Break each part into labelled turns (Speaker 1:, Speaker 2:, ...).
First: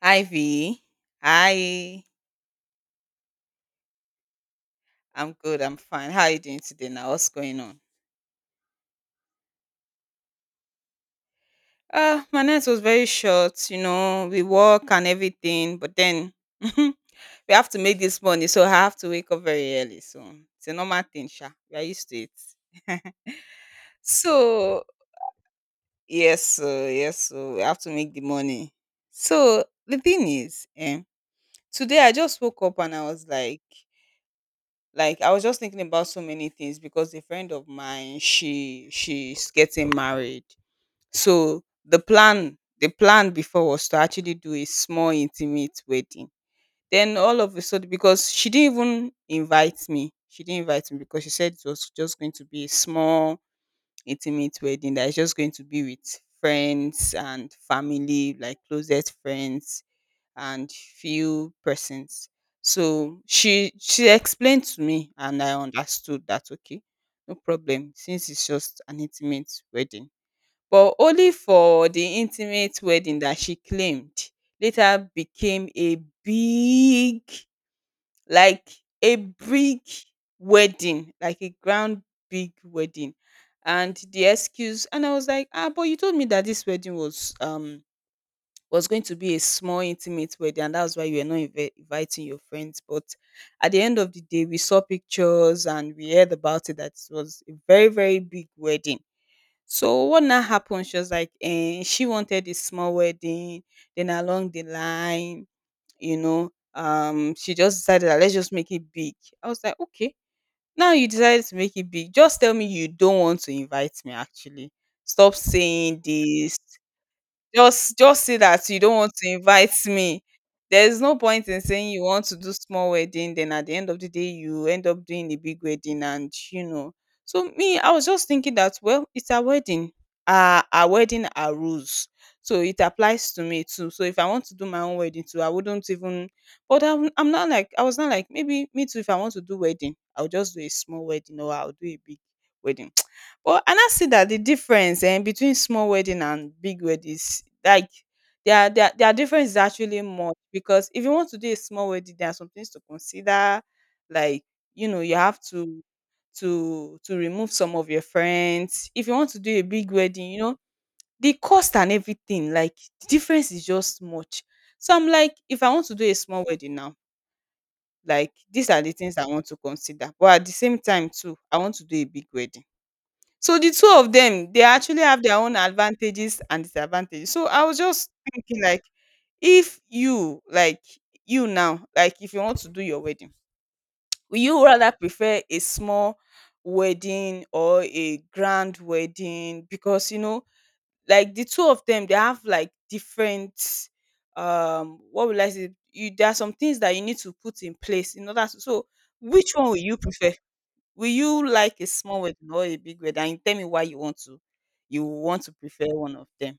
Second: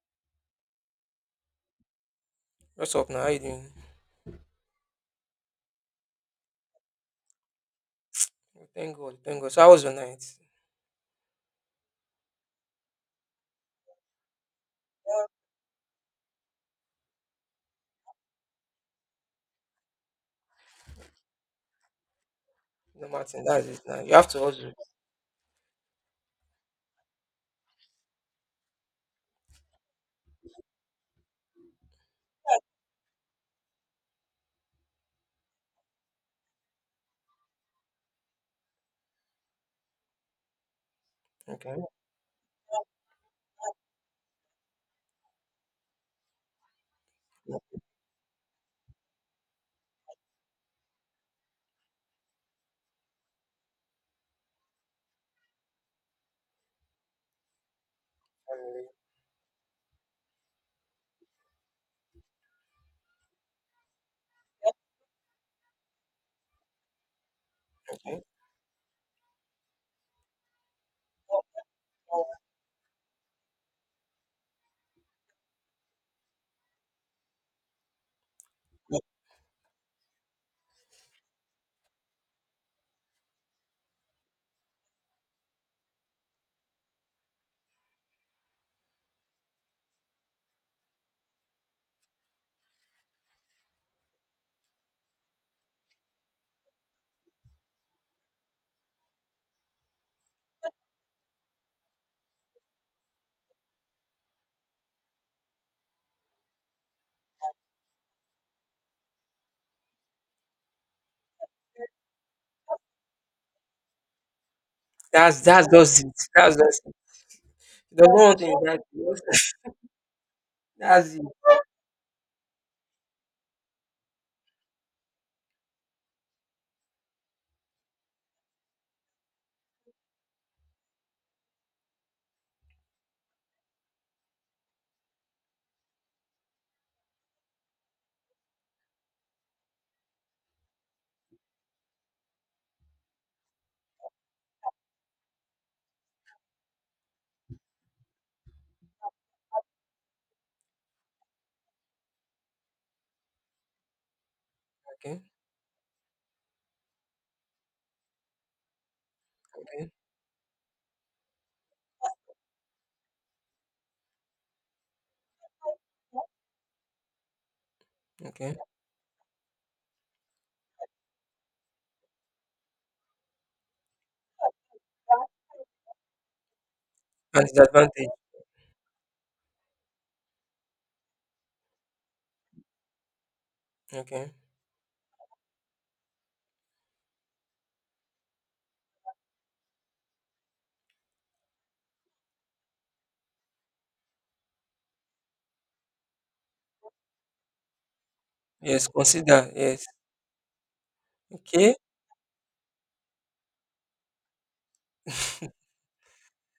Speaker 1: Ivy, V. Hi.
Speaker 2: What's up now? How you doing?
Speaker 1: I'm good. I'm fine. How are you doing today now? What's going on?
Speaker 2: Well, thank God, thank God. So how was your night?
Speaker 1: My night was very short, we work and everything, but then we have to make this money, so I have to wake up very early. So it's a normal thing, Sha. We are used to it.
Speaker 2: No Martin, that's it now. You have to hustle.
Speaker 1: So yes, so yes, so we have to make the money. So the thing is, today I just woke up and I was like I was just thinking about so many things because a friend of mine she's getting married. So
Speaker 2: Okay.
Speaker 1: the plan before was to actually do a small intimate wedding. Then all of a sudden, because she didn't even invite me, she didn't invite me because she said it was just going to be a small intimate wedding that is just going to be with friends and family, like closest friends and few persons. So she explained to me and I understood that okay, no problem,
Speaker 2: Okay.
Speaker 1: since it's just an intimate wedding. But only for the intimate wedding that she claimed later became like a big wedding, like a grand big wedding. And the excuse, and I was like, ah, but you told me that this wedding was going to be a small intimate wedding, and that's why you were not inviting your friends. But at the end of the day, we saw pictures and we heard about it that it was a very, very big wedding. So what now happened, she was like, eh, she wanted a small wedding, then along the line, she just decided that let's just make it big. I was like, okay, now you decided to make it big, just tell me you don't want to invite me. Actually stop
Speaker 2: That's just
Speaker 1: saying
Speaker 2: it. That's
Speaker 1: this,
Speaker 2: just it.
Speaker 1: just
Speaker 2: You don't
Speaker 1: just say
Speaker 2: want to
Speaker 1: that
Speaker 2: invite
Speaker 1: you don't want
Speaker 2: you.
Speaker 1: to invite me. There's
Speaker 2: That's
Speaker 1: no
Speaker 2: it.
Speaker 1: point in saying you want to do small wedding, then at the end of the day you end up doing a big wedding, and. So me, I was just thinking that well, it's a wedding. Uh, our wedding are rules. So it applies to me too. So if I want to do my own wedding too, I wouldn't even, but I'm not like, I was not like maybe me too, if I want to do wedding, I'll just do a small wedding or I'll do a big wedding. Well, and I see that the difference, between small wedding and big weddings, like their difference is actually much, because if you want to do a small wedding, there are some things to consider, like you know you
Speaker 2: Okay.
Speaker 1: have to to remove some of your friends. If you want to do a
Speaker 2: Okay.
Speaker 1: big wedding, you know the cost and everything, like the difference is just much. So I'm like, if I want to do a small wedding now, like
Speaker 2: Okay.
Speaker 1: these are the things I want to consider, but at the same time too, I want to do a big wedding. So the two of them, they actually have their own advantages and disadvantages.
Speaker 2: And
Speaker 1: So I was just
Speaker 2: disadvantage.
Speaker 1: thinking, like, if you, like, you now, like, if you want to do your wedding,
Speaker 2: Okay.
Speaker 1: would you rather prefer a small wedding or a grand wedding? Because you know, like, the two of them, they have like different, what will I say? You, there are some things that you need to put in place in order to.
Speaker 2: Yes,
Speaker 1: So,
Speaker 2: consider.
Speaker 1: which one will
Speaker 2: Yes.
Speaker 1: you prefer? Will you like
Speaker 2: Okay.
Speaker 1: a small wedding or a big wedding? And tell me why you want to prefer one of them,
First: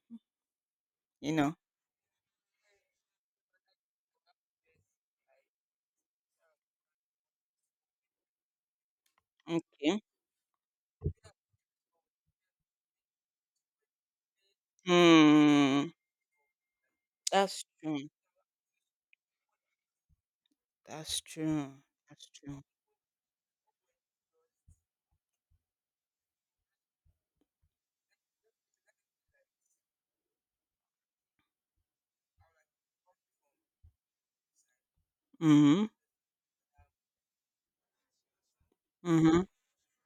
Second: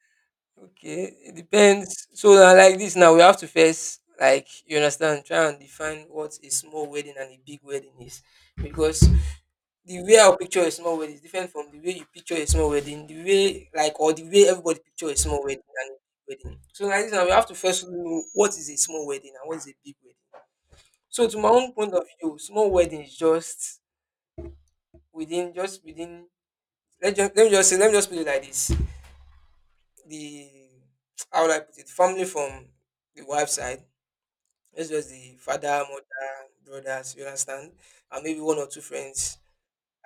Speaker 2: Okay.
Speaker 1: you
Speaker 2: It
Speaker 1: know?
Speaker 2: depends. So na like this now we have to first, like, you understand, try and define what a small wedding and a big wedding is. Because
Speaker 1: Okay.
Speaker 2: the way I picture a small wedding is different from the way you picture a small wedding, the way, like, or the way everybody picture a small wedding and
Speaker 1: Hmm.
Speaker 2: a big wedding. So like this now we have to
Speaker 1: That's
Speaker 2: first
Speaker 1: true.
Speaker 2: know what is a small wedding and what is a big wedding.
Speaker 1: That's
Speaker 2: So to my own
Speaker 1: true.
Speaker 2: point of
Speaker 1: That's
Speaker 2: view,
Speaker 1: true.
Speaker 2: small wedding is just within, let me just say, let me just put it like this. The How would I put it? Family from the wife side. It's just the father,
Speaker 1: Mhm.
Speaker 2: mother, brothers, you understand? And maybe one or two friends.
Speaker 1: Mhm.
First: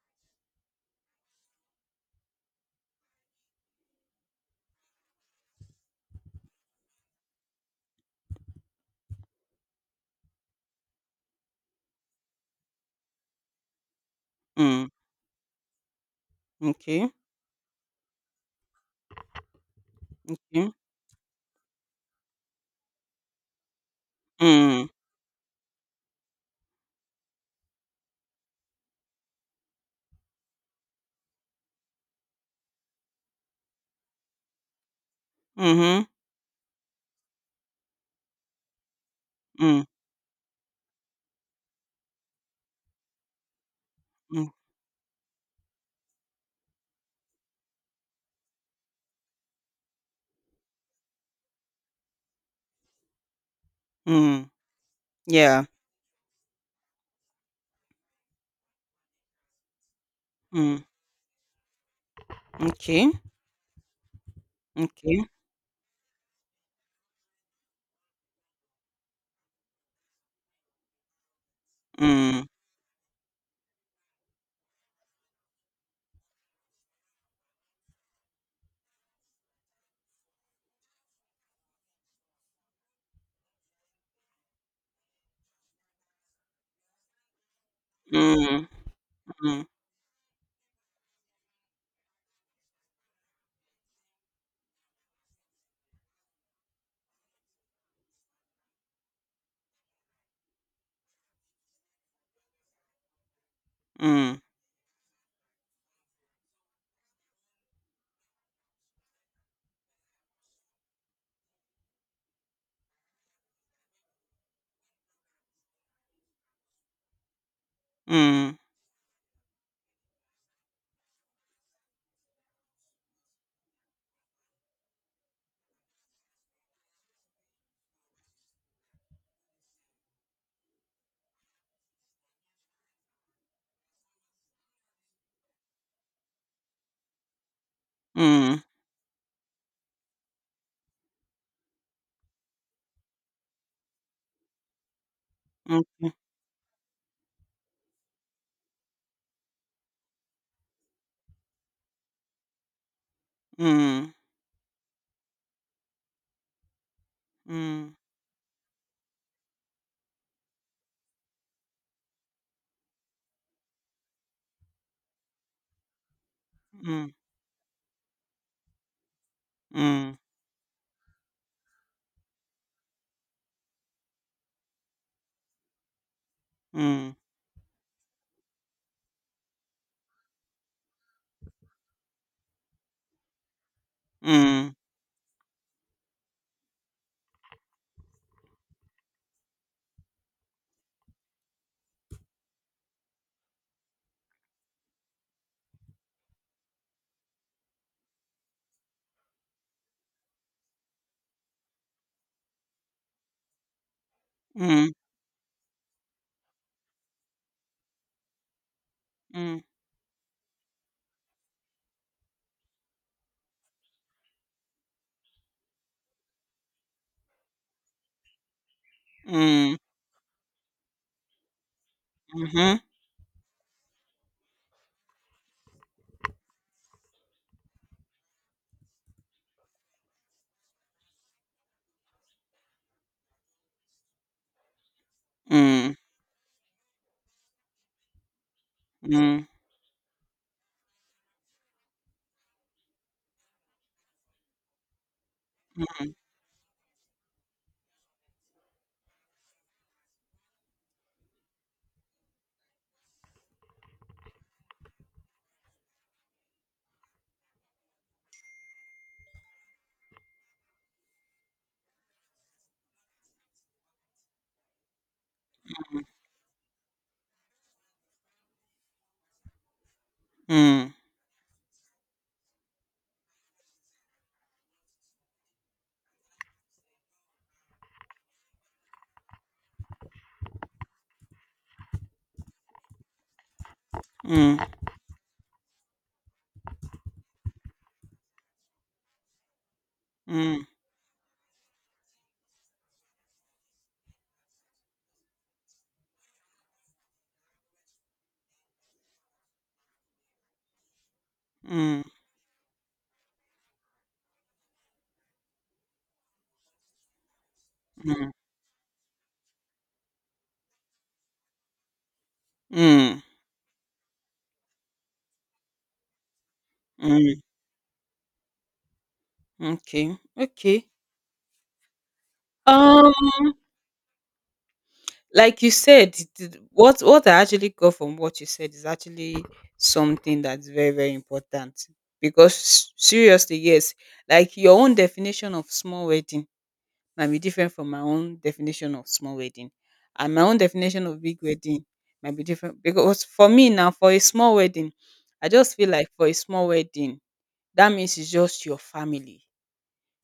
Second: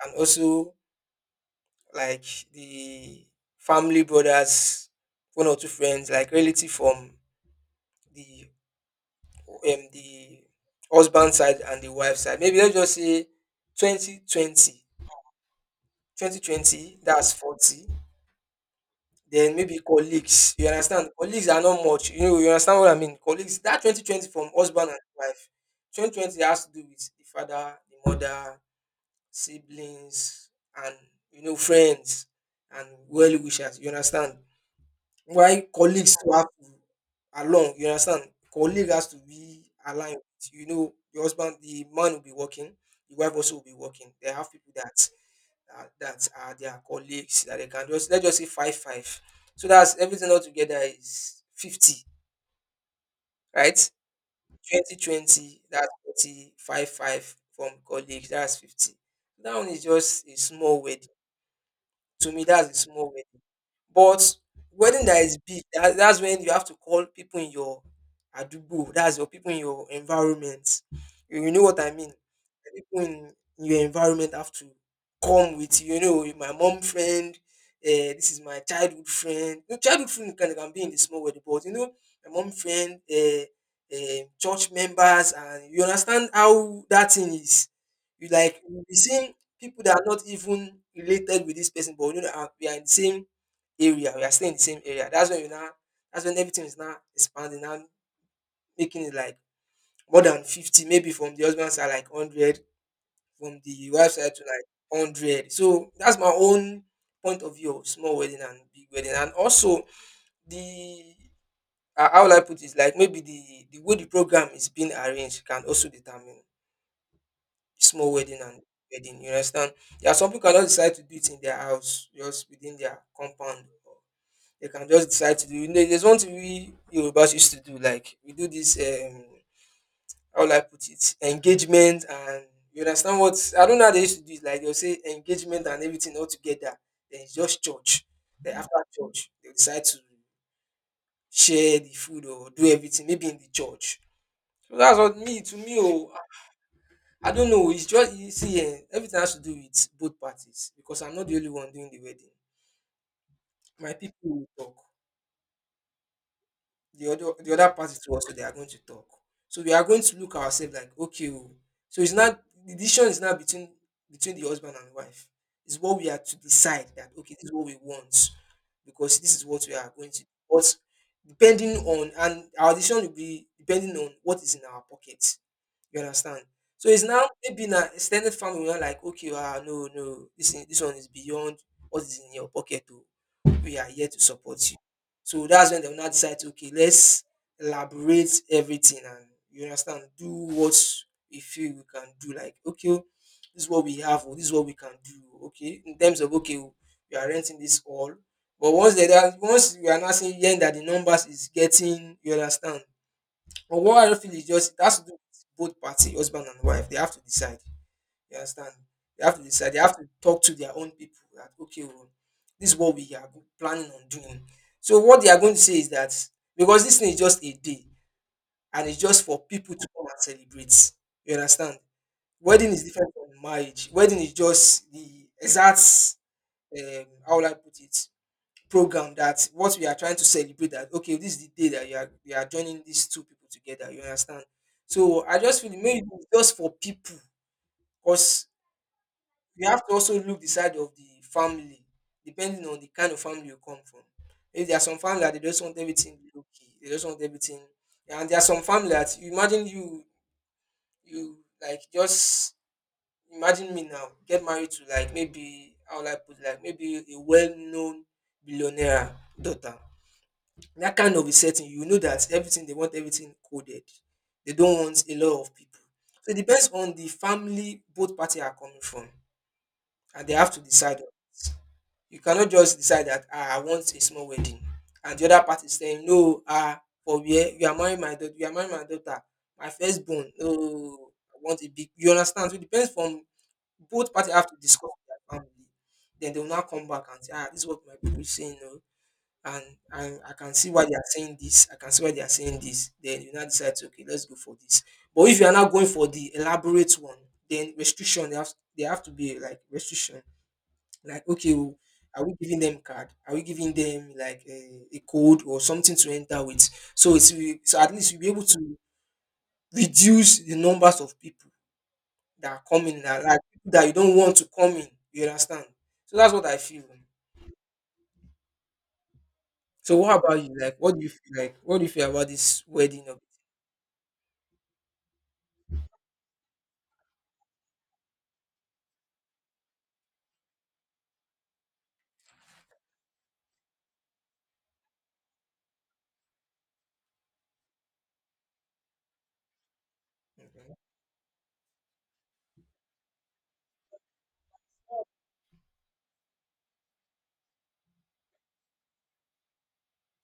Speaker 2: And also, like, the family brothers, one or two friends, like relative from the the husband side and the wife side. Maybe let's just say 2020.
Speaker 1: Mm.
Speaker 2: 2020,
Speaker 1: Okay.
Speaker 2: that's 40. Then maybe colleagues. You
Speaker 1: Mm.
Speaker 2: understand? Colleagues are not much. You know, you understand what I mean? Colleagues, that 2020 from
Speaker 1: Mm.
Speaker 2: husband and wife. 2020 has to do with the father, the mother, siblings, and, you know, friends and well wishers. You understand? While
Speaker 1: Mhm.
Speaker 2: colleagues too have to along, you understand? Colleague has to be
Speaker 1: Mm.
Speaker 2: aligned with. You know, your husband, the man will be working, the wife also will be working. They
Speaker 1: Mm.
Speaker 2: have people that that are their colleagues that they can, just let's just say, five five. So that's everything all together is 50, right?
Speaker 1: Mm.
Speaker 2: 20, 20,
Speaker 1: Yeah.
Speaker 2: that's forty five five from colleagues, that's 50. That one is just a small
Speaker 1: Mm.
Speaker 2: wedding. To me, that's a small
Speaker 1: Okay.
Speaker 2: wedding. But wedding that
Speaker 1: Okay.
Speaker 2: is big, that's when you have to call people in your adubo. That's your people in your environment. You know what I mean?
Speaker 1: Mm.
Speaker 2: The people in your environment have to come with you. You know, my mom friend. This is my childhood friend. No, childhood friend can be in the small wedding, but you know, my mom friend, church members, and you understand how that thing is. You like
Speaker 1: Mm.
Speaker 2: you be seeing
Speaker 1: Mm.
Speaker 2: people that are not even related with this person, but, you know, we are in the same area, we are still in the same area. That's when you now that's when everything is now expanding, now making it like more than 50, maybe from the husband side like 100, from the wife side to
Speaker 1: Mm.
Speaker 2: like 100. So that's my own point of view of small wedding and big wedding. And also, the how will I put it, like maybe the way the program is being arranged can also determine small wedding
Speaker 1: Mm.
Speaker 2: and big wedding. You understand? There are some people cannot decide to do it in their house, just within their compound. They can just decide to do. You know, there's one thing we Yorubas used to do, like we do this, how will I put it? Engagement and, you understand, what I don't know how they used to do it, like they'll say engagement and everything all together. Then it's just church. Then
Speaker 1: Mm.
Speaker 2: after church, they decide to share the food or do everything, maybe in the church. So that's what me, to me, oh,
Speaker 1: Okay.
Speaker 2: I don't know. It's just you see, eh, everything has to do with both parties because I'm not the only one doing the wedding. My
Speaker 1: Mm.
Speaker 2: people will talk. The other party
Speaker 1: Mm.
Speaker 2: to us, so they are going to talk. So we are going to look ourselves like, okay, oh. So it's not, the decision is not between the husband and wife. It's what we are to decide that,
Speaker 1: Mm.
Speaker 2: okay, this is what we want because this is what we are going
Speaker 1: Mm.
Speaker 2: to do. But depending on, and our decision will be depending on what is in our pocket. You understand? So it's
Speaker 1: Mm.
Speaker 2: now maybe in an extended family, we're like, okay, ah, no, no, this one is beyond what is in your pocket. Oh, we are here to support
Speaker 1: Mm.
Speaker 2: you. So that's when they will now decide, okay, let's elaborate everything and, you understand, do what we feel we can do. Like, okay, oh, this is what we have, or this is what we can do. Oh, okay, in terms of, okay, oh, we are renting this all. But once they are once we are not saying, yeah, that the numbers is getting, you understand. But what I feel is just it
Speaker 1: Mm.
Speaker 2: has to do with both party, husband and wife. They have to decide. You understand? They have to
Speaker 1: Mm,
Speaker 2: decide. They have to talk to their own people that, okay, well, this is what we are planning on doing. So what they are going to say is that because this thing is just a day and it's just for people
Speaker 1: mm,
Speaker 2: to come and celebrate. You understand? Wedding
Speaker 1: mhm,
Speaker 2: is different from marriage. Wedding is just the exact, how will I put it, program that what we are trying to celebrate that, okay, this is the day that you are we are joining these two people together. You understand? So I just feel
Speaker 1: mm,
Speaker 2: maybe it's just for people because
Speaker 1: mm,
Speaker 2: you have to also look the side of the family, depending on the kind of family you come from. If there are some family that they just want everything low key, they just want everything. And there are some family that you imagine you like, just imagine me now get married to like maybe, how will I put it, like maybe a well-known billionaire daughter. That kind of a setting, you know that everything they want everything coded. They don't want a lot of people. So it depends on the family both party are coming from, and they have to
Speaker 1: mm,
Speaker 2: decide on it. You cannot just decide that, ah, I want a small wedding and the other party is saying, no, ah, for where you are marrying my daughter, you are marrying my daughter, my firstborn, no, I want a big, you understand. So it depends from both parties have to
Speaker 1: mm,
Speaker 2: discuss with their family, then they will now come back and say, ah, this is what my people is saying, no, and and I can
Speaker 1: mm,
Speaker 2: see why they are saying this, I can see why they are saying this, then you now decide to, okay, let's go for this. But if you are not going for the elaborate one, then restriction they have to be like restriction, like, okay, oh,
Speaker 1: mm,
Speaker 2: are we giving them card? Are we giving them like a code or something to enter with? So it's so at least you'll be
Speaker 1: mm,
Speaker 2: able to reduce the numbers of people that are coming, that,
Speaker 1: mm,
Speaker 2: like people that you don't want to come in. You understand? So that's what I feel.
Speaker 1: mm.
Speaker 2: So what
Speaker 1: Okay,
Speaker 2: about you? Like,
Speaker 1: okay.
Speaker 2: what do you feel like? What do you feel about this wedding?
Speaker 1: Um, like you said, what I actually got from what you said is actually something that's very, very important, because seriously, yes, like your own definition of small wedding might be different from my own definition of small wedding. And my own
Speaker 2: Mhm.
Speaker 1: definition of big wedding might be different, because for me now, for a small wedding, I just feel like for a small wedding, that means it's just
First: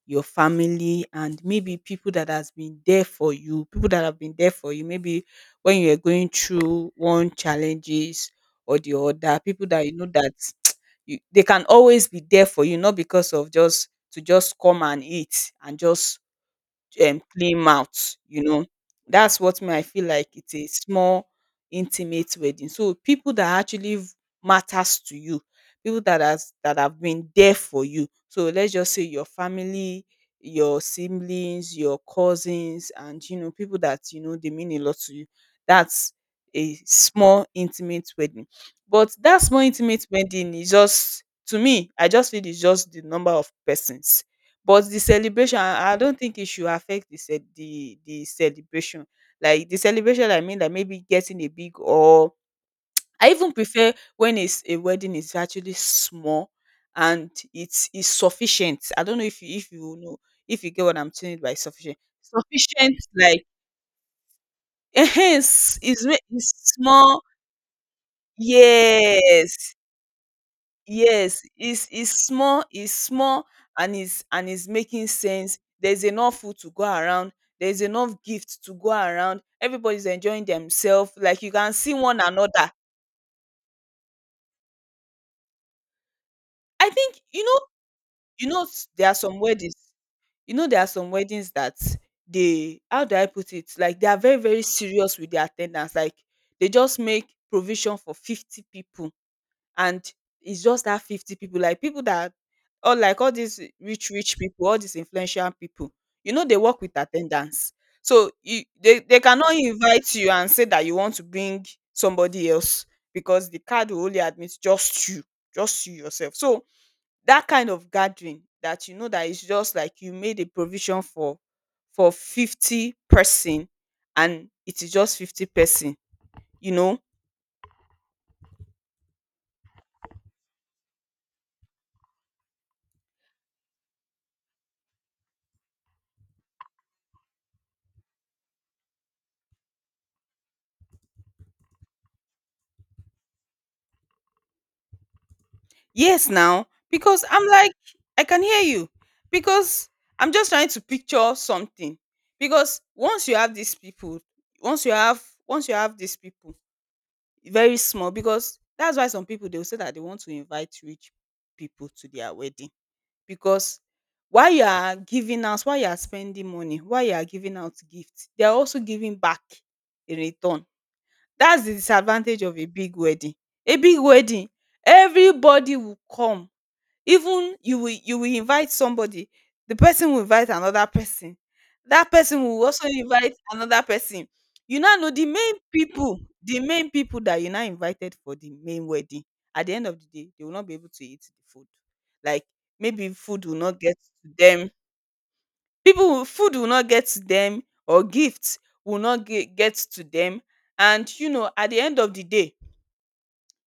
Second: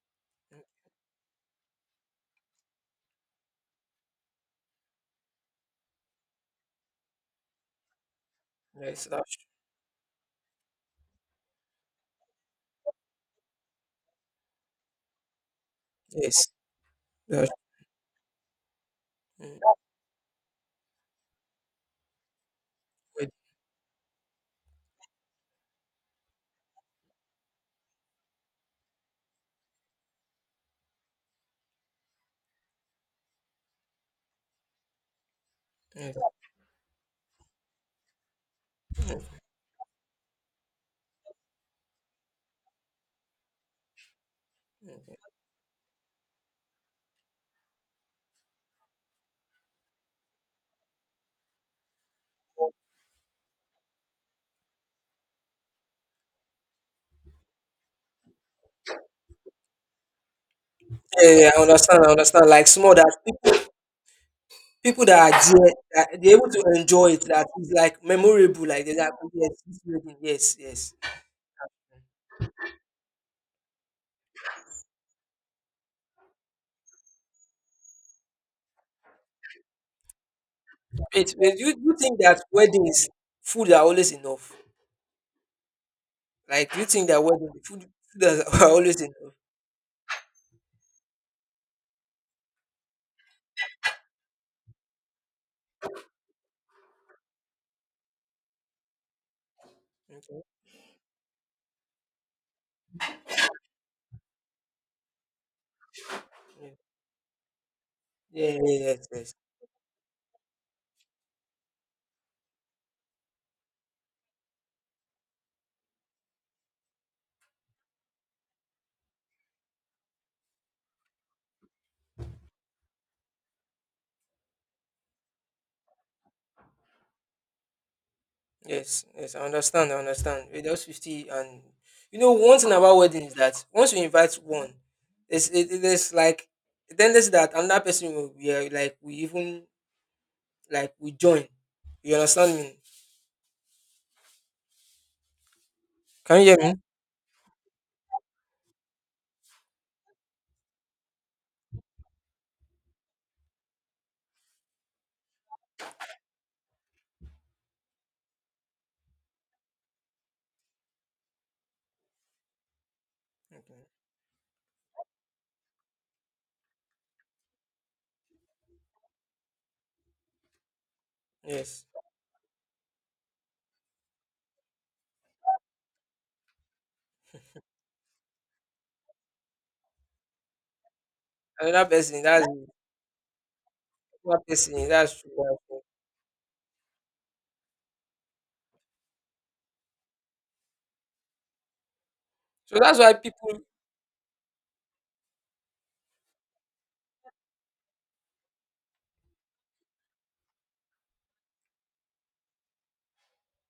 Speaker 1: your family, and maybe people that has been there for you, people that have been there for you, maybe when you are going through one challenges or the
Speaker 2: Yes, that's
Speaker 1: other,
Speaker 2: true.
Speaker 1: people that you know that you, they can always be there for you, not because of just to just come and eat and just
Speaker 2: Yes, that's
Speaker 1: clean mouth, you know. That's
Speaker 2: true.
Speaker 1: what me
Speaker 2: Mm,
Speaker 1: I feel like it's a small intimate wedding. So
Speaker 2: wedding.
Speaker 1: people that actually matters to you, people that has that have been there for you. So let's just say your family, your siblings, your cousins, and you know people that you know they mean a lot to you. That's
Speaker 2: Yes.
Speaker 1: a small intimate wedding. But that small intimate wedding is just, to me, I just feel it's just the number of persons. But the
Speaker 2: Okay.
Speaker 1: celebration, I don't think it should affect the ce the celebration. Like the celebration, I mean, like maybe getting a big, or I even prefer when it's a wedding is actually small and it's sufficient. I don't know if you, if you know, if you get what I'm
Speaker 2: Yeah,
Speaker 1: saying
Speaker 2: yeah,
Speaker 1: by
Speaker 2: I
Speaker 1: sufficient.
Speaker 2: understand. I understand. Like small,
Speaker 1: Sufficient, like
Speaker 2: that people that are there,
Speaker 1: hence is
Speaker 2: that they're able
Speaker 1: is
Speaker 2: to enjoy
Speaker 1: small.
Speaker 2: it, that is like memorable, like they're like, "Oh, yes,
Speaker 1: Yes.
Speaker 2: this wedding, yes, yes."
Speaker 1: Yes, it's small, it's small, and it's making sense. There's enough food to go around. There's enough gifts to go around. Everybody's enjoying themselves.
Speaker 2: Wait,
Speaker 1: Like
Speaker 2: wait,
Speaker 1: you
Speaker 2: do
Speaker 1: can
Speaker 2: you,
Speaker 1: see
Speaker 2: think
Speaker 1: one
Speaker 2: that
Speaker 1: another.
Speaker 2: weddings, food are always enough? Like, do you
Speaker 1: I
Speaker 2: think
Speaker 1: think
Speaker 2: that wedding food
Speaker 1: you
Speaker 2: are
Speaker 1: know,
Speaker 2: are always
Speaker 1: there are
Speaker 2: enough?
Speaker 1: some weddings. You know, there are some weddings that they, how do I put it? Like they are very, very serious with their attendance. Like they just make provision for 50 people, and
Speaker 2: Okay.
Speaker 1: it's just that 50 people, like people that, or like all these rich rich people, all these influential people, you know they
Speaker 2: Yeah.
Speaker 1: work with attendance, so
Speaker 2: Yeah, yeah,
Speaker 1: you,
Speaker 2: yeah, yes,
Speaker 1: they
Speaker 2: yes,
Speaker 1: cannot invite you and say that you want to bring somebody else, because the card will only admit just you, just you yourself. So that kind of gathering that you know that it's just like you made a provision for 50 person, and it is just 50 person, you know.
Speaker 2: yes, yes. I understand. I understand. With those 50, and, you know, one thing about wedding is that once you invite one, there's like, then there's that another person will, yeah, like we even, like we join. You understand me?
Speaker 1: Yes,
Speaker 2: Can you hear
Speaker 1: now
Speaker 2: me?
Speaker 1: because I'm like, I can hear you, because I'm just trying to picture something. Because once you have these people, once you have once you have these people, very small. Because that's why some people, they will say that they want to invite rich people to their wedding, because
Speaker 2: Okay.
Speaker 1: while you are giving out, while you are spending money, while you are giving out gifts, they are also giving back in return. That's the
Speaker 2: Yes.
Speaker 1: disadvantage of a big wedding. A big wedding, everybody will come, even you will, you will invite somebody, the person will invite another person,
Speaker 2: Another
Speaker 1: that
Speaker 2: person,
Speaker 1: person
Speaker 2: that's
Speaker 1: will also invite another person.
Speaker 2: another
Speaker 1: You
Speaker 2: person,
Speaker 1: now know
Speaker 2: that's
Speaker 1: the
Speaker 2: true.
Speaker 1: main
Speaker 2: That's true.
Speaker 1: people, the main people that you now invited for the main wedding, at the end of the day they will not be able to eat the food, like
Speaker 2: So that's
Speaker 1: maybe
Speaker 2: why
Speaker 1: food will
Speaker 2: people
Speaker 1: not get to them, people will, food will not get to them, or gifts will not get to them. And you know at the end of the day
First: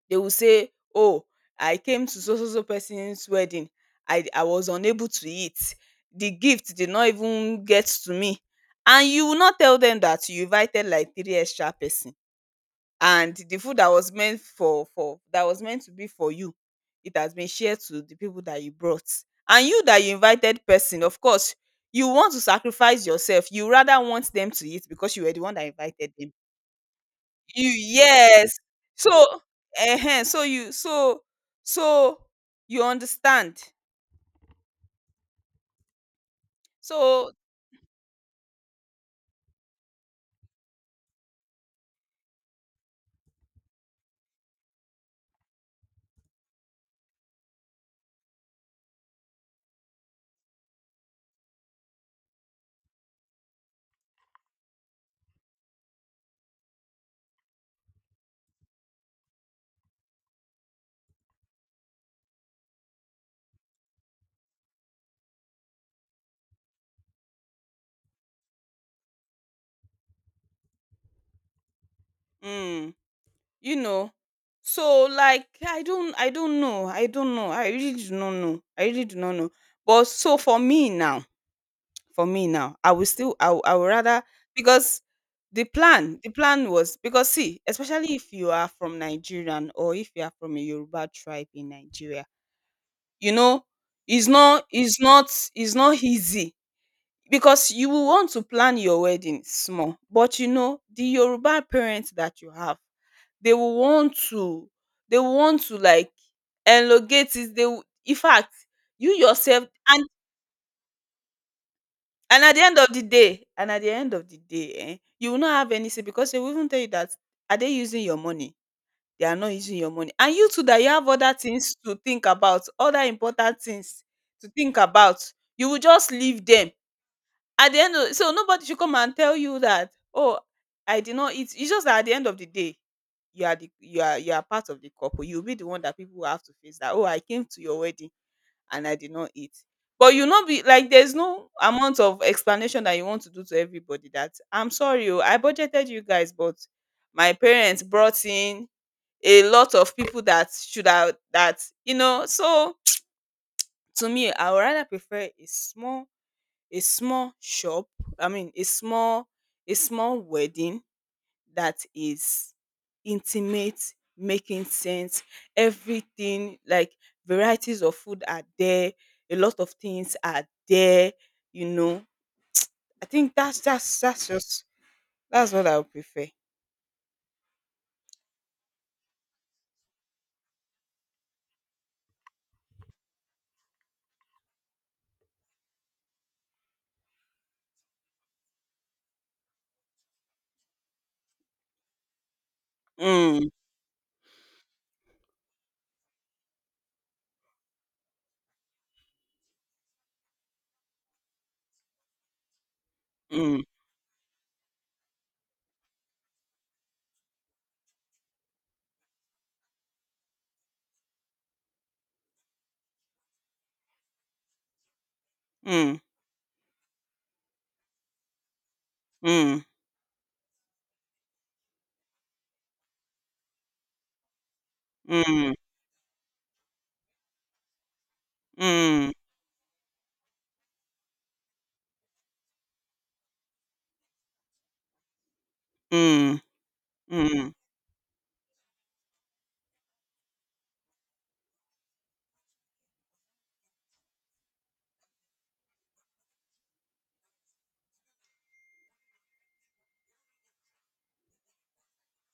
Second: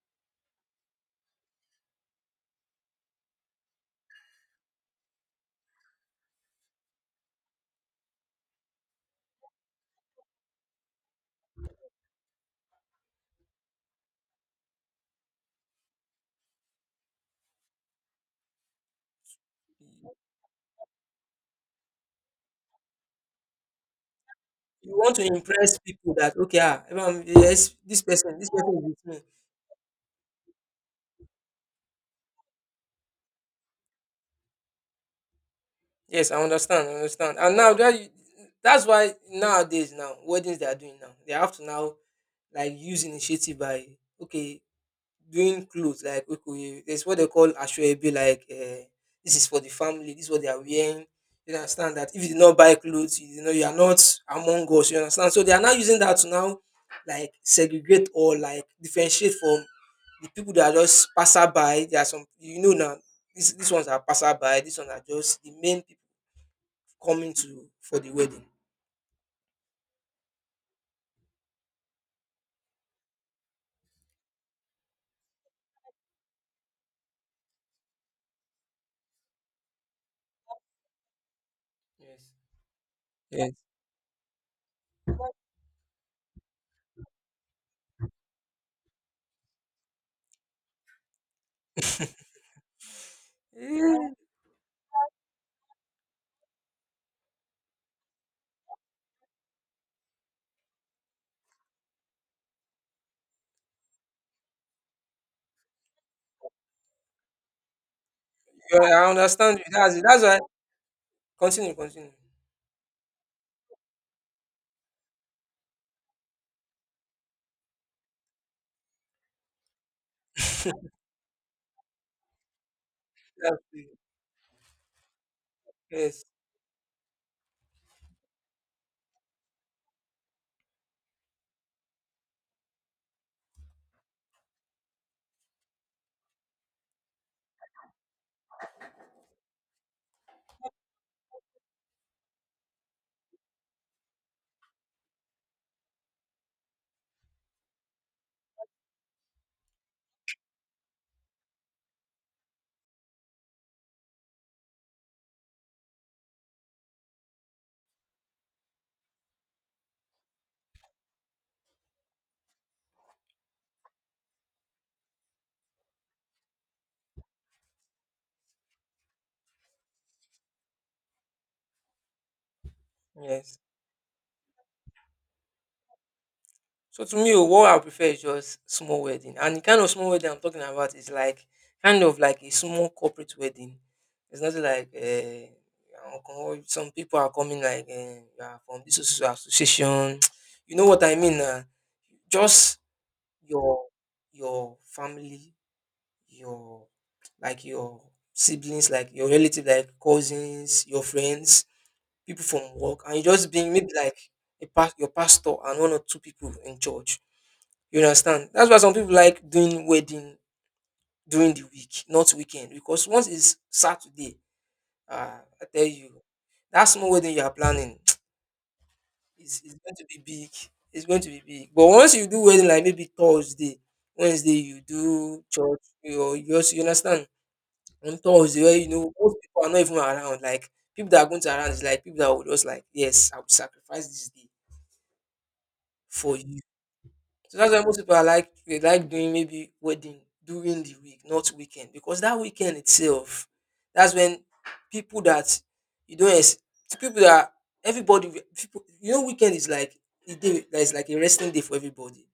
Speaker 1: they will say, "Oh, I came to so so so person's wedding. I was unable to eat. The gift did not even get to me." And you will not tell them that you invited like three extra person, and the food that was meant for that was meant to be for you, it has been shared to the people that you brought. And you that you invited person, of course, you want to sacrifice yourself. You rather want them to eat
Speaker 2: you
Speaker 1: because
Speaker 2: want
Speaker 1: you
Speaker 2: to
Speaker 1: were the one that
Speaker 2: impress
Speaker 1: invited
Speaker 2: people
Speaker 1: them,
Speaker 2: that, okay, ah, everyone,
Speaker 1: you,
Speaker 2: yes, this
Speaker 1: yes.
Speaker 2: person is with me.
Speaker 1: So ehen, so you understand.
Speaker 2: Yes, I understand, I
Speaker 1: So
Speaker 2: understand. And that's why nowadays now weddings they are doing now. They have to now like use initiative by okay, doing clothes like okoye, there's what they call ashwebe, like this is for the family, this is what they are wearing. You understand that if you did not buy clothes, you know you are not among us, you understand? So they are now using that to now like segregate or like differentiate from the people that are just passerby. There are some, you know now, this, these ones are passerby, these ones are just the main people coming to for the wedding.
Speaker 1: mm, you know. So like I don't know. I don't know. I really do not know. I really do not know. But so for
Speaker 2: Yes.
Speaker 1: me now, I will still I,
Speaker 2: Yes.
Speaker 1: will- I would rather, because the plan was, because see, especially if you are from Nigerian or if you are from a Yoruba tribe in Nigeria, you know,
Speaker 2: Yeah,
Speaker 1: it's not easy because you will want to plan your wedding small, but you know the yoruba parents that you have, they will want to, they will want to like elongate it. They will in fact,
Speaker 2: yeah, I
Speaker 1: you
Speaker 2: understand you,
Speaker 1: yourself,
Speaker 2: that's it.
Speaker 1: and
Speaker 2: That's why. Continue, continue.
Speaker 1: and at the end of the day, eh, you will not have any say because they will even tell you that, are they using your money? They are not using your money. And you too, that you have other things to think about, other important
Speaker 2: That's it.
Speaker 1: things to think about, you will just
Speaker 2: Yes.
Speaker 1: leave them. At the end of, so nobody should come and tell you that, "Oh, I did not eat." It's just that at the end of the day, you are part of the couple. You'll be the one that people will have to face that, "Oh, I came to your wedding and I did not eat." But you not be like, there's no amount of explanation that you want to do to everybody that, "I'm sorry oh, I budgeted you guys, but my parents brought in a lot of people that should have that," you know. So to me, I would rather prefer a small, a small shop, I mean a small, a small wedding that is intimate, making sense, everything like varieties of food are there, a lot of things are there, you know. I think
Speaker 2: Yes.
Speaker 1: that's just that's what I would prefer.
Speaker 2: So to me, oh, what I prefer is just small wedding. And the kind of small wedding I'm talking about is like kind of like a small corporate wedding. It's not like some people are coming like you are from this so association. You know what I mean? Just
Speaker 1: Mm,
Speaker 2: your your family, your, like your siblings, like your relative, like cousins, your friends, people from work, and you just
Speaker 1: mm,
Speaker 2: being maybe like your pastor and one or two people in church, you understand? That's why some people like doing wedding during the week, not weekend, because once it's Saturday, I tell
Speaker 1: mm,
Speaker 2: you, that small wedding you are planning is
Speaker 1: mm,
Speaker 2: is going to be big. It's going to be big. But once you do wedding, like maybe Thursday, Wednesday, you do
Speaker 1: mm,
Speaker 2: church, you also, you understand? On Thursday, where you
Speaker 1: mm,
Speaker 2: know most people are not even around. Like people that are going to around is like people that would just like, yes, I will sacrifice this day for
Speaker 1: mm,
Speaker 2: you.
Speaker 1: mm.
Speaker 2: So that's why most people are like they like doing maybe wedding during the week, not weekend, because that weekend itself, that's when people that you don't ex- to people that everybody, people, you know, weekend is like a day that is like a resting day for everybody.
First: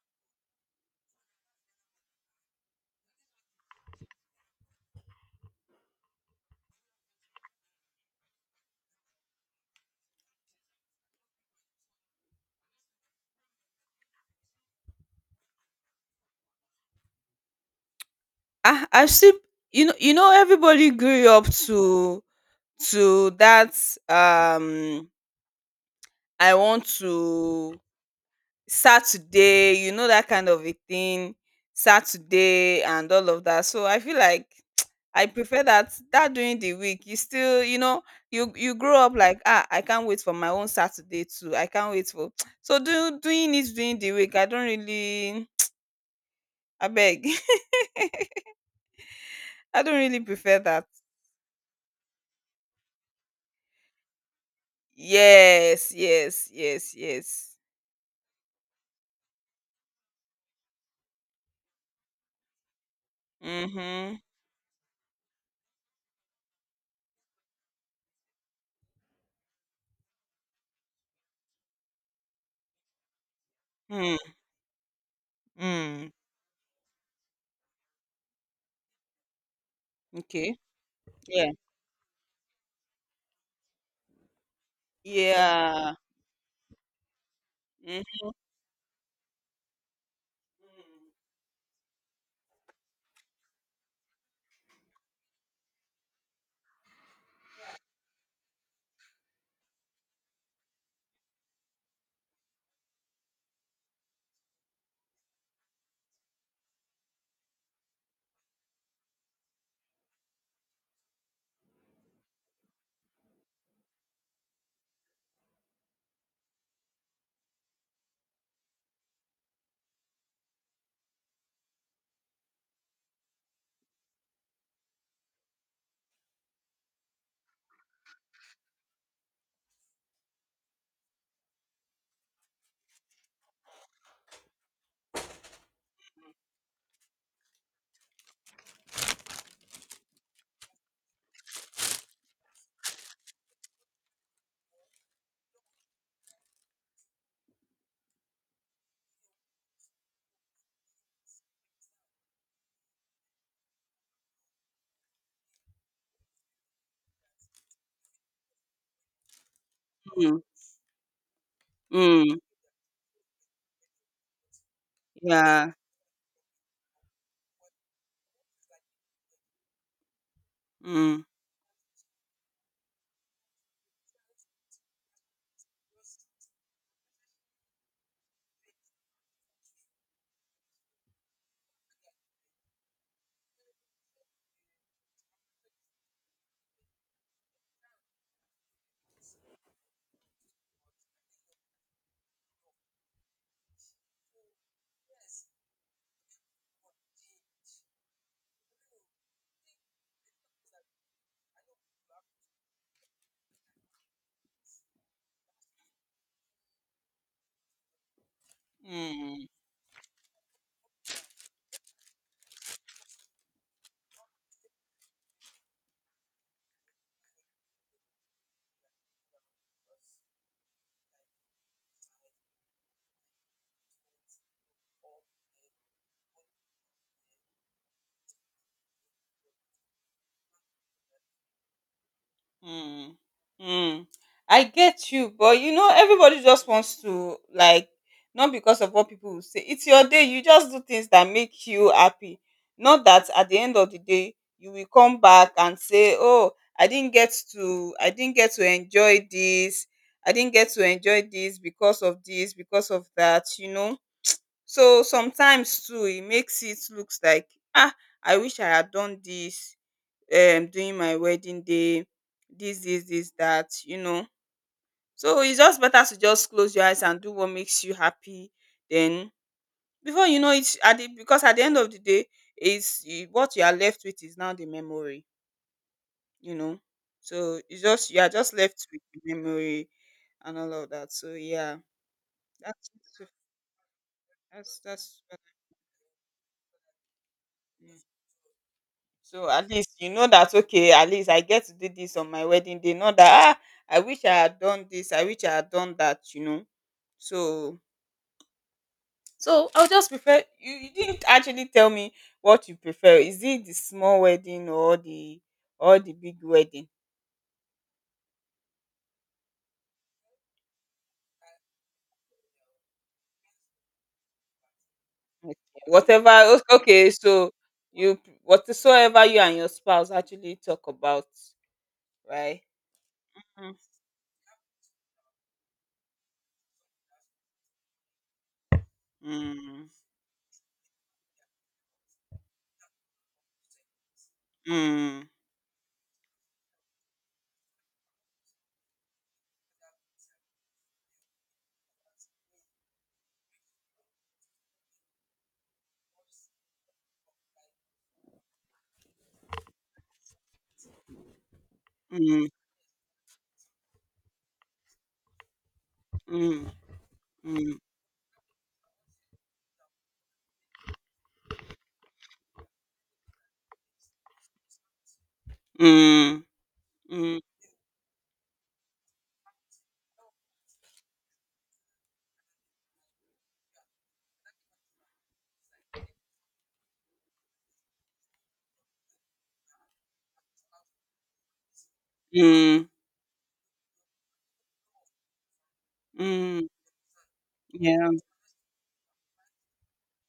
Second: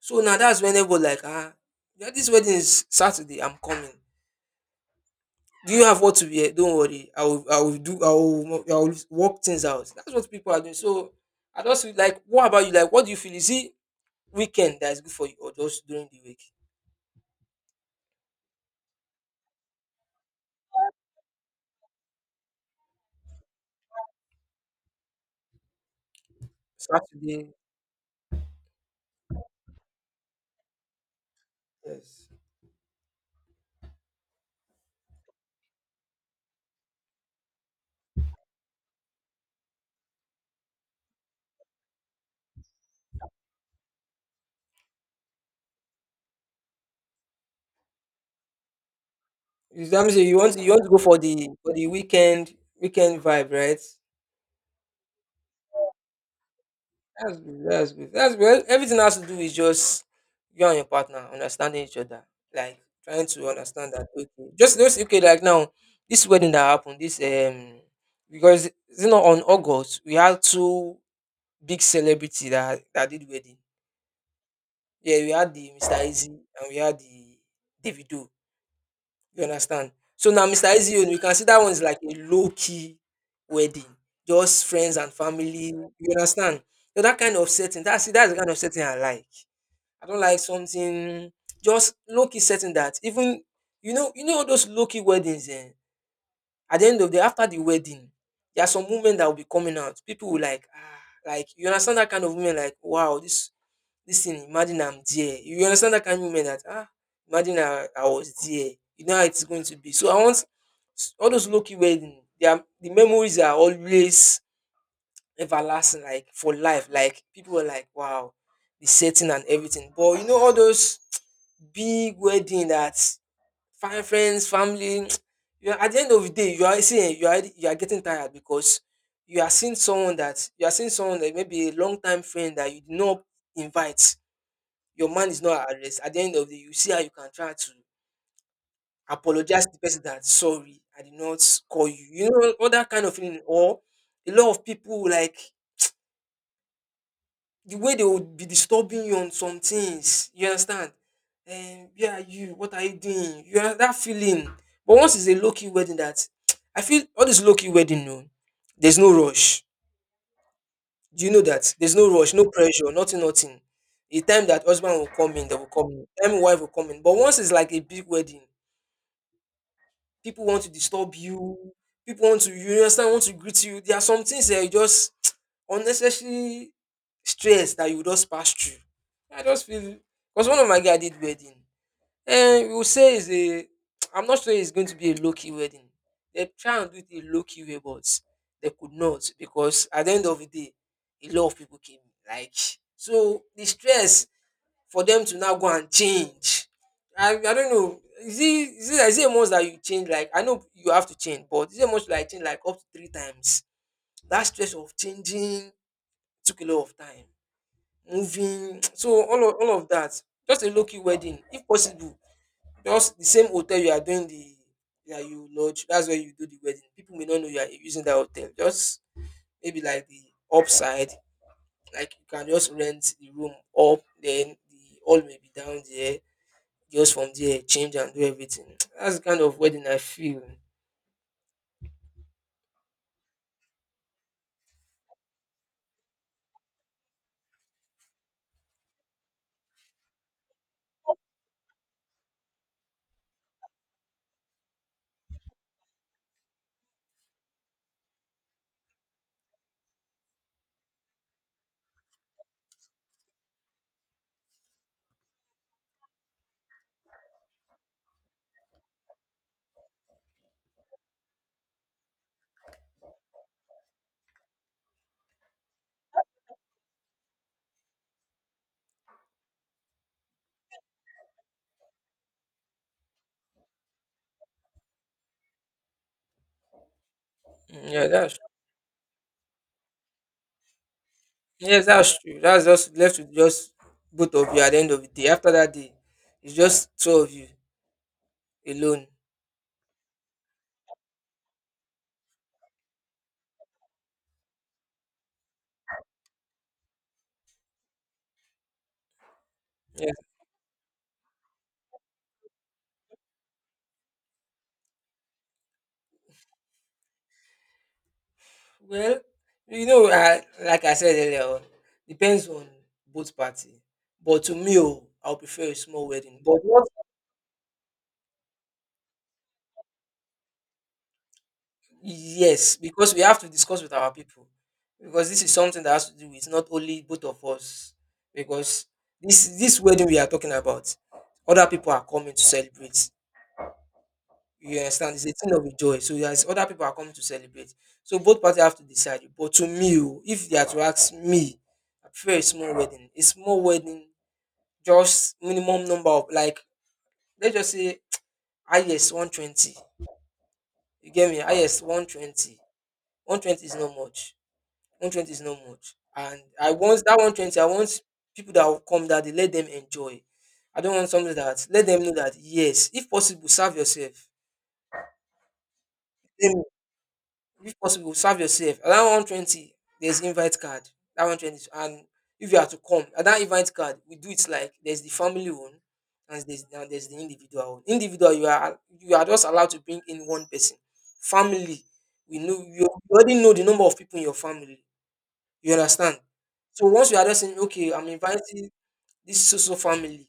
Speaker 2: So now that's when everybody like, yeah, this wedding is Saturday, I'm coming. Do you have what to wear? Don't worry, I will do I will work things out. That's what people are doing. So I just feel like, what about you? Like what do you feel? Is it weekend that is good for you or just during the week?
Speaker 1: I see. You know, everybody grew up to that, um I want
Speaker 2: Saturday.
Speaker 1: to, Saturday, you know, that kind of a thing,
Speaker 2: Yes.
Speaker 1: Saturday and all of that. So I feel like, I prefer that, during the week. You still, you know, you grow up like, ah, I can't wait for my own Saturday too. I can't wait for, so do doing it during the week, I don't really, I beg. I
Speaker 2: You,
Speaker 1: don't
Speaker 2: that means
Speaker 1: really
Speaker 2: you want
Speaker 1: prefer
Speaker 2: you want
Speaker 1: that.
Speaker 2: to go for the weekend vibe, right?
Speaker 1: Yes, yes, yes,
Speaker 2: That's
Speaker 1: yes.
Speaker 2: good. That's good. That's good. Well, everything has to do with just you and your partner understanding each other, like trying to understand that.
Speaker 1: Mm-hmm.
Speaker 2: Okay, just okay. Like now, this wedding that happened, this, because you know on August we had two big celebrity that did wedding.
Speaker 1: Mm.
Speaker 2: Yeah, we had the Mr.
Speaker 1: Mm.
Speaker 2: Easy and we had the Davido. You understand? So now
Speaker 1: Okay.
Speaker 2: Mr. Easyone, we can see
Speaker 1: Yeah.
Speaker 2: that one is like a low key wedding, just friends and family. You
Speaker 1: Yeah.
Speaker 2: understand? So that kind of setting, that's it,
Speaker 1: Mm-hmm.
Speaker 2: that's the kind of setting I like. I don't like something, just low key setting that even you know those low key weddings. Eh, at the end of the after the wedding, there are some women that will be coming out. People will like, like you understand that kind of women like, wow, this thing, imagine I'm there. You understand that kind of moment that, imagine I was there. You know how it's going to be. So I want all those lucky wedding, they are, the memories are always everlasting, like for life. Like people were like, wow, the setting and everything. But you know, all those big wedding that fine friends, family. You are, at the end of the day, you are getting tired because you are seeing someone that maybe a long time friend that you did not invite, your man is not at rest. At the end of the day, you see how you can try to apologize to the person that sorry, I did not call you. You know, all that kind of feeling. Or a lot of people like the way they would be disturbing you on some things. You understand? And where are you? What are you doing? You have that feeling. But once it's a low key wedding, that I feel all this low key wedding, no, there's no rush.
Speaker 1: Hmm.
Speaker 2: Do you know that? There's no rush,
Speaker 1: Mm,
Speaker 2: no pressure, nothing, nothing. The time that husband will come in, they will
Speaker 1: yeah.
Speaker 2: come in. Time wife will come in. But once it's like a big wedding, people want to disturb
Speaker 1: Mm.
Speaker 2: you. People want to, you understand, want to greet you. There are some things that you just unnecessary stress that you just pass through. I just feel, because one of my guy did wedding. And we will say is a I'm not sure it's going to be a low key wedding. They try and do it a low key way, but they could not because at the end of the day, a lot of people came. Like so the stress for them to now go and change. I don't know. Is it, is it a must that you change? Like I know you have to change, but is it a like change like up to three times? That stress of changing took a lot of time. Moving, so
Speaker 1: Mm,
Speaker 2: all of that. Just a low key wedding, if possible. Just the same hotel you are doing the that you lodge. That's where you do the wedding. People may not know you are using that hotel. Just maybe like the upside, like you can just rent the room up, then the all may be down there, just from there change and do everything. That's the kind of wedding I feel.
Speaker 1: mm, mm. I get you, but you know, everybody just wants to like, not because of what people will say. It's your day. You just do things that make you happy. Not that at the end of the day you will come back and say, "Oh, I didn't get to enjoy this. I didn't get to enjoy this, because of that." You know. So sometimes too, it makes it looks like, ah, I wish I had done this during my wedding day, this, that, you know. So it's just better to just close your eyes and do what makes you happy. Then before you know it, at the, because at the end of the day, is, what you are left with is now the memory, you know. So it's
Speaker 2: Mm. Yeah,
Speaker 1: just, you are
Speaker 2: that's,
Speaker 1: just left with the memory and all of that, so yeah,
Speaker 2: yes, that's true. That's
Speaker 1: that's
Speaker 2: just left with just both of you at the end of the day.
Speaker 1: that's what
Speaker 2: After that day, it's just two of you
Speaker 1: I mean.
Speaker 2: alone.
Speaker 1: So at least you know that okay, at least I get to do this on my wedding day. Not that ah, I wish I had done this, I wish I had done that, you know. So so I'll just
Speaker 2: Yeah.
Speaker 1: prefer, you didn't actually tell me what you prefer. Is it the small wedding or the, or the big wedding?
Speaker 2: Well, you know, like I said earlier on, depends on both party. But to me, oh, I'll
Speaker 1: Okay.
Speaker 2: prefer a small
Speaker 1: Whatever
Speaker 2: wedding. But
Speaker 1: o-
Speaker 2: not.
Speaker 1: okay, so whatsoever you and your spouse actually talk about, right?
Speaker 2: Yes, because we have to
Speaker 1: Mm.
Speaker 2: discuss with our people. Because this is something that has to do with not only both of us. Because this
Speaker 1: Mm.
Speaker 2: wedding we are talking about, other people are coming to celebrate. You understand? It's
Speaker 1: Mm.
Speaker 2: a thing of joy. So there's other people are coming to celebrate. So both parties have to decide. But to me, oh, if they are to ask me, I prefer a small wedding. A small wedding, just minimum number of like, let's just say, highest 120. You get me? Highest 120. 120 is not much. 120 is not much. And
Speaker 1: Mm.
Speaker 2: I want that 120, I
Speaker 1: Mm.
Speaker 2: want people that will come that they let them enjoy. I don't want something that let them know that yes, if possible, serve yourself.
Speaker 1: Mm.
Speaker 2: Let them-
Speaker 1: Mm. Mm.
Speaker 2: If possible, serve yourself. At that 120, there's invite card. That 120, and if you are to come at that invite card, we do it like there's the family one and there's the individual one. Individual, you are just allowed to bring in one person. Family, we know, you
Speaker 1: mm.
Speaker 2: already know the number of people in your family. You understand?
Speaker 1: Mm,
Speaker 2: So once you are just saying, okay, I'm
Speaker 1: yeah,
Speaker 2: inviting this so so family,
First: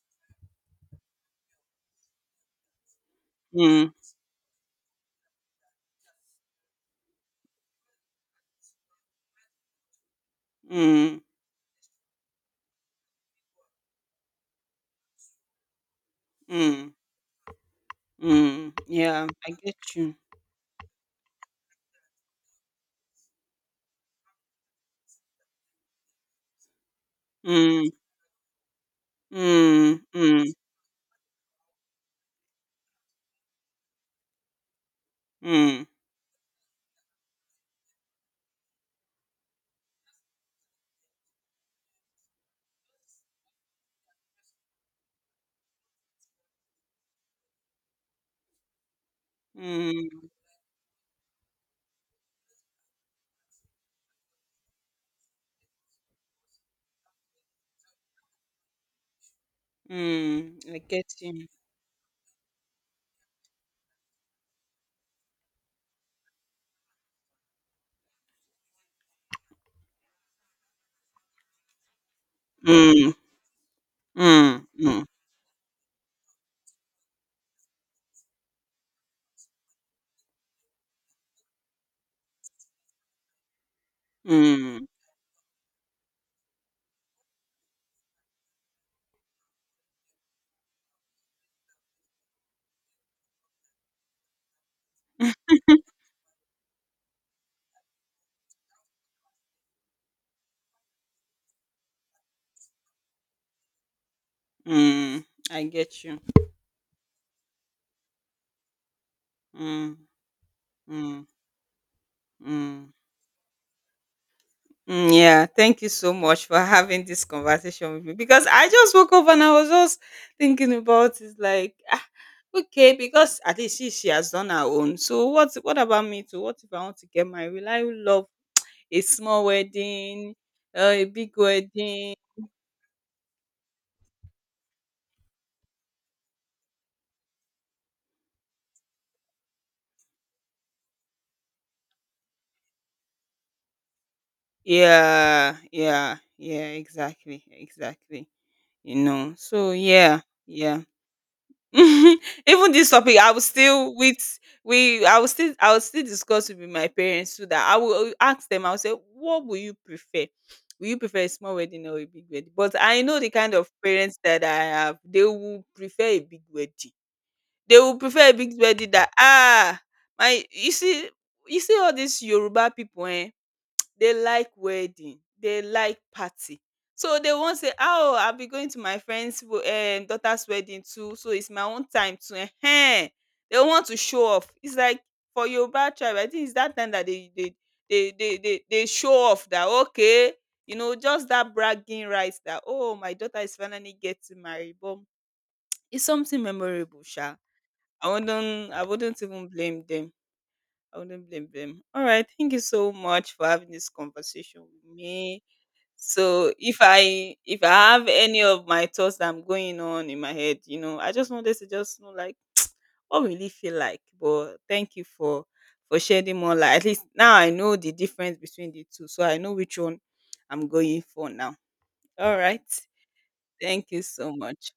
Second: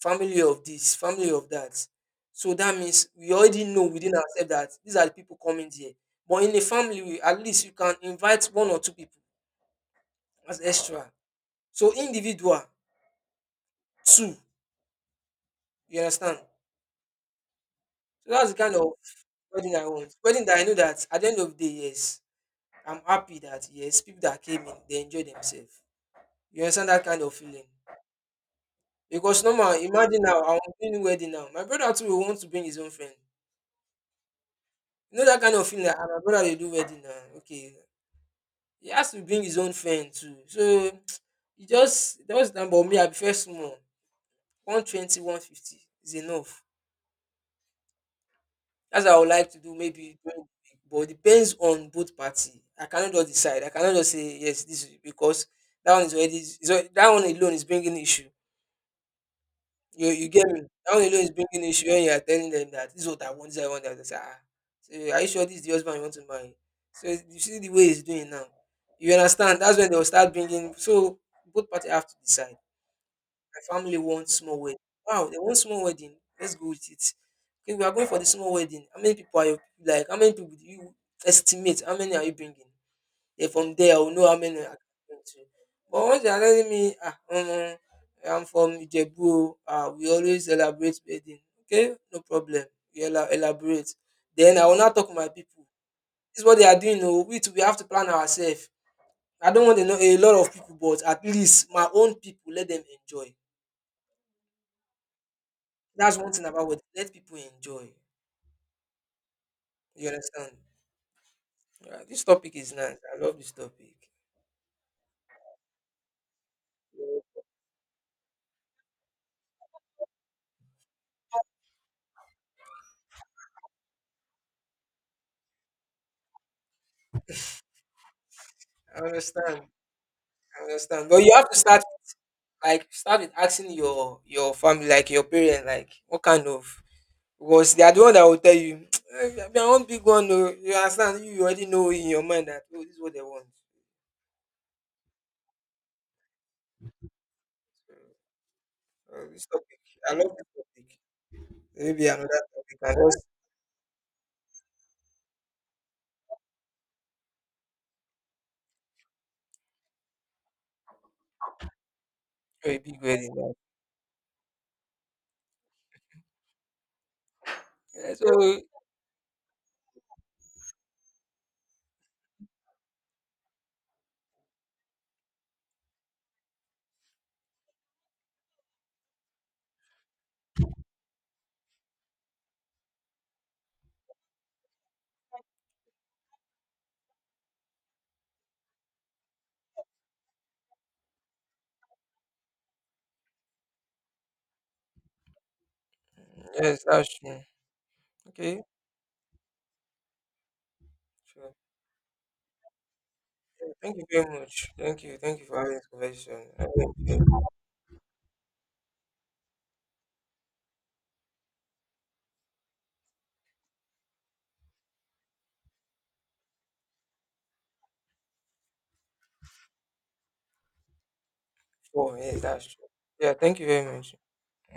Speaker 2: family of this, family of that. So that means we already know
Speaker 1: mm,
Speaker 2: within ourselves that these are the people coming here. But in a family, we, at least you can invite one or two people as extra.
Speaker 1: mm,
Speaker 2: So individual, two. You understand?
Speaker 1: mm,
Speaker 2: So that's the
Speaker 1: mm,
Speaker 2: kind of
Speaker 1: yeah, I
Speaker 2: wedding
Speaker 1: get
Speaker 2: I want.
Speaker 1: you.
Speaker 2: Wedding that I know that at the end of the day, yes, I'm happy that yes, people that came in, they enjoy themselves. You understand that kind of feeling?
Speaker 1: Mm,
Speaker 2: Because normal,
Speaker 1: mm,
Speaker 2: imagine now,
Speaker 1: mm,
Speaker 2: I'm doing wedding now. My brother too will want to bring his own friend. You know that kind of feeling.
Speaker 1: mm,
Speaker 2: Like, my brother they do wedding now. Okay, he has to bring his own friend too. So you just that was the number me. I prefer small. 120, 150 is enough. That's what I would like to do. Maybe
Speaker 1: mm,
Speaker 2: during the week. But it depends on both party. I cannot just decide. I cannot just say yes. This is because that one is already that one alone is bringing issue. You get me?
Speaker 1: mm, I
Speaker 2: That one
Speaker 1: get
Speaker 2: alone is
Speaker 1: you.
Speaker 2: bringing issue when you are telling them that this is what I want, this is what I want. They say, so are you sure this is the husband you want to marry? So you see the way he's doing now. You understand? That's when they'll start bringing. So both parties have to decide.
Speaker 1: Mm,
Speaker 2: My family wants small
Speaker 1: mm,
Speaker 2: wedding.
Speaker 1: mm,
Speaker 2: Wow, they want small wedding. Let's go with it. Okay, we are going for the small wedding. How many people are you like? How many people do you estimate? How many are you bringing? Then from there, I will know how many I
Speaker 1: mm,
Speaker 2: can bring too. But once they are telling me, I'm from Ijebu, o, we always celebrate wedding. Okay, no problem. We elaborate. Then I will not talk to my people. This is what they are doing. Oh, we too, we have to plan ourselves. I don't want to know a lot of people, but at least my own people, let them enjoy.
Speaker 1: mm, I get
Speaker 2: That's
Speaker 1: you.
Speaker 2: one thing about wedding. Let people enjoy.
Speaker 1: Mm,
Speaker 2: You understand?
Speaker 1: mm,
Speaker 2: Yeah, this topic is
Speaker 1: mm.
Speaker 2: nice. I love this topic.
Speaker 1: Mm, yeah, thank you so much for having this conversation with me, because I just woke up and I was just thinking about it like, ah, okay, because at least she has done her own. So what about me too? What if I want to get married? Will I love
Speaker 2: I
Speaker 1: a small
Speaker 2: understand.
Speaker 1: wedding,
Speaker 2: I
Speaker 1: a
Speaker 2: understand. But
Speaker 1: big
Speaker 2: you have to start
Speaker 1: wedding?
Speaker 2: like start with asking your family, like your parents, like what kind of, because they are the one that will tell you. "Eh, they are one big one, oh." You understand? You already know in your mind that oh, this is what they want.
Speaker 1: Yeah, yeah, yeah, exactly,
Speaker 2: So,
Speaker 1: exactly. You know.
Speaker 2: This
Speaker 1: So
Speaker 2: topic, I
Speaker 1: yeah,
Speaker 2: love this
Speaker 1: yeah.
Speaker 2: topic. Maybe another
Speaker 1: Even
Speaker 2: topic
Speaker 1: this
Speaker 2: and
Speaker 1: topic,
Speaker 2: just
Speaker 1: I will still discuss with my parents so that I will ask them. I will say, what will you prefer? Will you prefer a small wedding or a big wedding?
Speaker 2: throw
Speaker 1: But
Speaker 2: a big
Speaker 1: I know the
Speaker 2: wedding.
Speaker 1: kind
Speaker 2: Like.
Speaker 1: of parents that I have. They will prefer a big wedding. They will
Speaker 2: Yeah,
Speaker 1: prefer a big
Speaker 2: so
Speaker 1: wedding. That ah, my, you see, you see all these Yoruba people, eh? They like wedding, they like party. So they won't say, "Oh, I'll be going to my friend's daughter's wedding too, so it's my own time too. Ehen." They want to show off. It's like, for Yoruba tribe, I think it's that time that they show off that, okay, you know, just that bragging rights that, oh, my daughter is finally getting married. But it's something
Speaker 2: yes,
Speaker 1: memorable,
Speaker 2: that's
Speaker 1: sha.
Speaker 2: true.
Speaker 1: I
Speaker 2: Okay,
Speaker 1: wouldn't I wouldn't even blame them. I wouldn't blame
Speaker 2: sure.
Speaker 1: them. All right. Thank you so much for having this
Speaker 2: Thank you very
Speaker 1: conversation
Speaker 2: much.
Speaker 1: with
Speaker 2: Thank
Speaker 1: me.
Speaker 2: you for having this conversation.
Speaker 1: So
Speaker 2: I think, yeah.
Speaker 1: if I have any of my thoughts that I'm going on in my head, you know, I just wanted to just know like, what will it feel like? But thank you for shedding more light. At least now I know the difference between the two. So I know which one I'm going for now.
Speaker 2: Sure,
Speaker 1: All
Speaker 2: yes,
Speaker 1: right.
Speaker 2: that's true. Yeah, thank you
Speaker 1: Thank
Speaker 2: very
Speaker 1: you
Speaker 2: much.
Speaker 1: so much.